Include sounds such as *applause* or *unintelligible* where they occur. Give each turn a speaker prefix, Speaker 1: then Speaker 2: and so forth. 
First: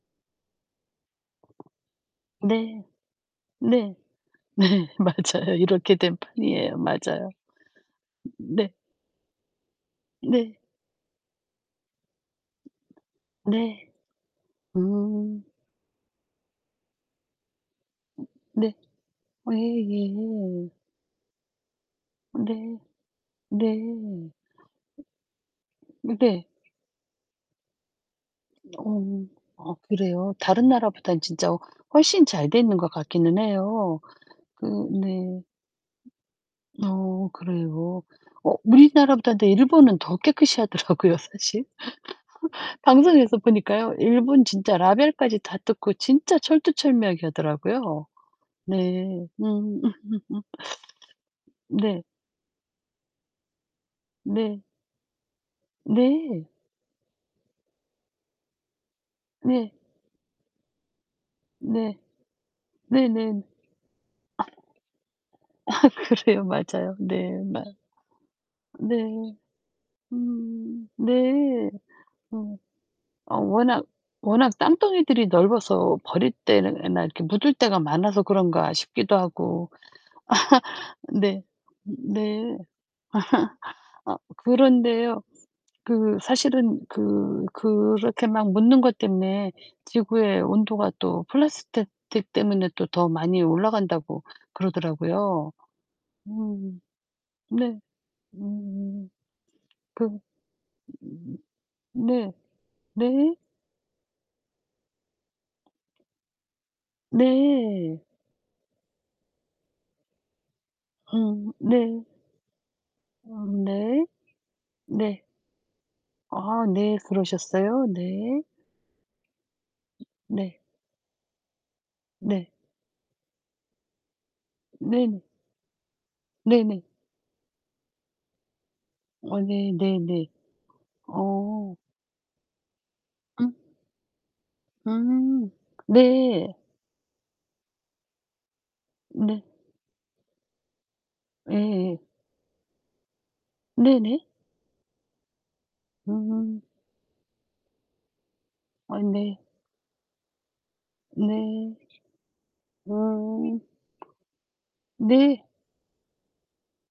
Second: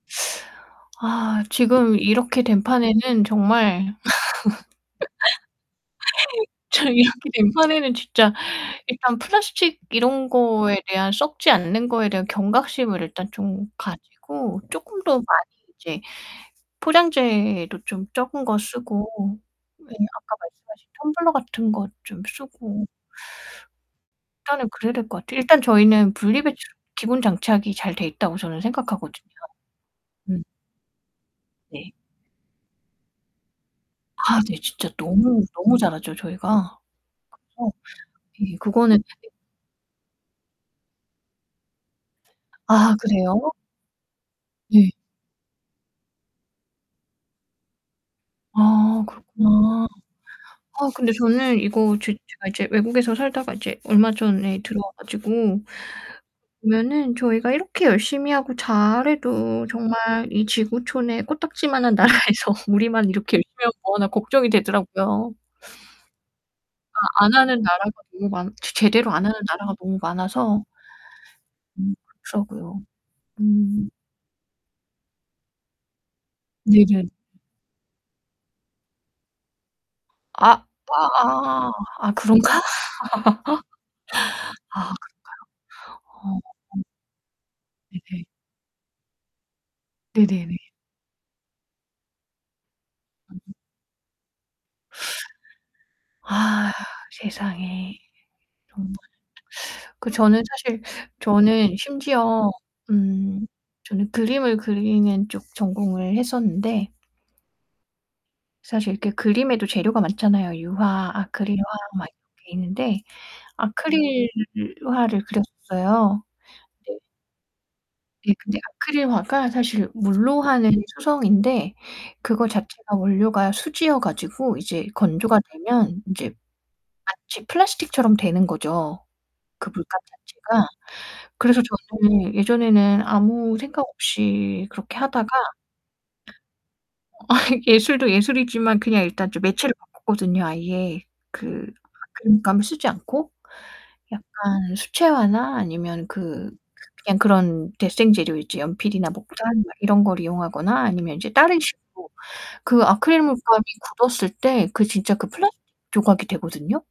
Speaker 1: *sucks teeth* 아 지금 이렇게 된
Speaker 2: 네.
Speaker 1: 판에는 정말
Speaker 2: 네. 네 맞아요. 이렇게 된
Speaker 1: *laughs*
Speaker 2: 판이에요.
Speaker 1: 저
Speaker 2: 맞아요.
Speaker 1: 이렇게 된 판에는 진짜
Speaker 2: 음 네.
Speaker 1: 일단 플라스틱 이런
Speaker 2: 네.
Speaker 1: 거에 대한 썩지 않는 거에 대한 경각심을 일단 좀
Speaker 2: 네.
Speaker 1: 가지고 쪼끔 더 많이
Speaker 2: 음.
Speaker 1: 이제 포장재도 좀
Speaker 2: 음
Speaker 1: 적은 거
Speaker 2: 네.
Speaker 1: 쓰고
Speaker 2: 예
Speaker 1: 네 아까
Speaker 2: 예.
Speaker 1: 말씀하신 텀블러 같은 거 좀
Speaker 2: 네.
Speaker 1: 쓰고
Speaker 2: 네.
Speaker 1: 일단은 그래야 될 것 같아요. 일단 저희는 분리
Speaker 2: 네.
Speaker 1: 배출 기본 장착이 잘 돼 있다고 저는 생각하거든요.
Speaker 2: 어. 아 그래요?
Speaker 1: 음.
Speaker 2: 다른 나라보단 진짜
Speaker 1: 네.
Speaker 2: 훨씬 잘 돼 있는 것 같기는 해요.
Speaker 1: 아 네.
Speaker 2: 그
Speaker 1: 진짜 너무
Speaker 2: 네.
Speaker 1: 너무 잘하죠 저희가.
Speaker 2: 어
Speaker 1: 그래서
Speaker 2: 그래요. 어
Speaker 1: 이 그거는
Speaker 2: 우리나라보다
Speaker 1: *unintelligible*
Speaker 2: 근데 일본은 더 깨끗이 하더라고요 사실.
Speaker 1: 아
Speaker 2: 방송에서
Speaker 1: 그래요?
Speaker 2: 보니까요. 일본 진짜
Speaker 1: 네.
Speaker 2: 라벨까지 다 뜯고 진짜 철두철미하게 하더라고요.
Speaker 1: 아
Speaker 2: 네. 음.
Speaker 1: 그렇구나. 아 근데
Speaker 2: *laughs*
Speaker 1: 저는 이거
Speaker 2: 네.
Speaker 1: 지금 제가 이제 외국에서 살다가 이제 얼마 전에
Speaker 2: 네.
Speaker 1: 들어와 가지고
Speaker 2: 네.
Speaker 1: 보면은 저희가 이렇게 열심히 하고 잘 해도
Speaker 2: 네.
Speaker 1: 정말 이 지구촌에 코딱지만한
Speaker 2: 네.
Speaker 1: 나라에서 우리만 이렇게
Speaker 2: 네네.
Speaker 1: 열심히 하면 뭐하나 걱정이 되더라고요.
Speaker 2: 아 그래요. 맞아요.
Speaker 1: 아.
Speaker 2: 네
Speaker 1: 안 하는
Speaker 2: 맞
Speaker 1: 나라가 너무 많 제 제대로 안
Speaker 2: 네.
Speaker 1: 하는 나라가 너무 많아서
Speaker 2: 음. 네.
Speaker 1: 음
Speaker 2: 어.
Speaker 1: 그렇더라고요.
Speaker 2: 어 워낙
Speaker 1: 음.
Speaker 2: 워낙 땅 덩이들이 넓어서 버릴 때나
Speaker 1: 네네.
Speaker 2: 이렇게 묻을 때가 많아서 그런가 싶기도 하고.
Speaker 1: 아.
Speaker 2: *laughs* 네.
Speaker 1: 아아. 아
Speaker 2: 네.
Speaker 1: 그런가?
Speaker 2: *laughs* 아
Speaker 1: *laughs* 아
Speaker 2: 그런데요. 그
Speaker 1: 그런가요?
Speaker 2: 사실은
Speaker 1: 어.
Speaker 2: 그
Speaker 1: 네네.
Speaker 2: 그렇게 막 묻는 것 때문에 지구의
Speaker 1: 네네네.
Speaker 2: 온도가 또 플라스택 틱 때문에 또 더
Speaker 1: 음.
Speaker 2: 많이 올라간다고 그러더라고요.
Speaker 1: 아
Speaker 2: 음. 네.
Speaker 1: 세상에. 정말.
Speaker 2: 음. 그
Speaker 1: 그 저는 사실 저는
Speaker 2: 네.
Speaker 1: 심지어
Speaker 2: 네.
Speaker 1: 음 저는 그림을 그리는 쪽 전공을 했었는데
Speaker 2: 네.
Speaker 1: 사실 이렇게 그림에도 재료가 많잖아요. 유화,
Speaker 2: 음
Speaker 1: 아크릴화
Speaker 2: 네.
Speaker 1: 막 이렇게 있는데
Speaker 2: 아 네.
Speaker 1: 아크릴화를
Speaker 2: 네.
Speaker 1: 그렸어요.
Speaker 2: 아 네.
Speaker 1: 네.
Speaker 2: 그러셨어요?
Speaker 1: 네.
Speaker 2: 네.
Speaker 1: 근데 아크릴화가 사실 물로
Speaker 2: 네.
Speaker 1: 하는 수성인데 그거
Speaker 2: 네.
Speaker 1: 자체가 원료가 수지여 가지고 이제
Speaker 2: 네네.
Speaker 1: 건조가 되면 이제
Speaker 2: 네네.
Speaker 1: 마치 플라스틱처럼 되는 거죠
Speaker 2: 아
Speaker 1: 그
Speaker 2: 네
Speaker 1: 물감
Speaker 2: 네네.
Speaker 1: 자체가. 그래서
Speaker 2: 어.
Speaker 1: 저도 예전에는
Speaker 2: 음.
Speaker 1: 아무 생각 없이 그렇게 하다가
Speaker 2: 음. 네.
Speaker 1: 아 예술도 예술이지만 그냥 일단 좀
Speaker 2: 네.
Speaker 1: 매체로 바꿨거든요 아예. 그
Speaker 2: 예예.
Speaker 1: 그 물감을 쓰지 않고
Speaker 2: 네네.
Speaker 1: 약간 수채화나 아니면 그
Speaker 2: 음.
Speaker 1: 그냥 그런 데생 재료 있죠.
Speaker 2: 아
Speaker 1: 연필이나
Speaker 2: 네.
Speaker 1: 목탄 이런 걸 이용하거나 아니면 이제 다른
Speaker 2: 네.
Speaker 1: 식으로 그 아크릴
Speaker 2: 음.
Speaker 1: 물감이 굳었을 때 그 진짜 그
Speaker 2: 네.
Speaker 1: 플라스틱 조각이 되거든요.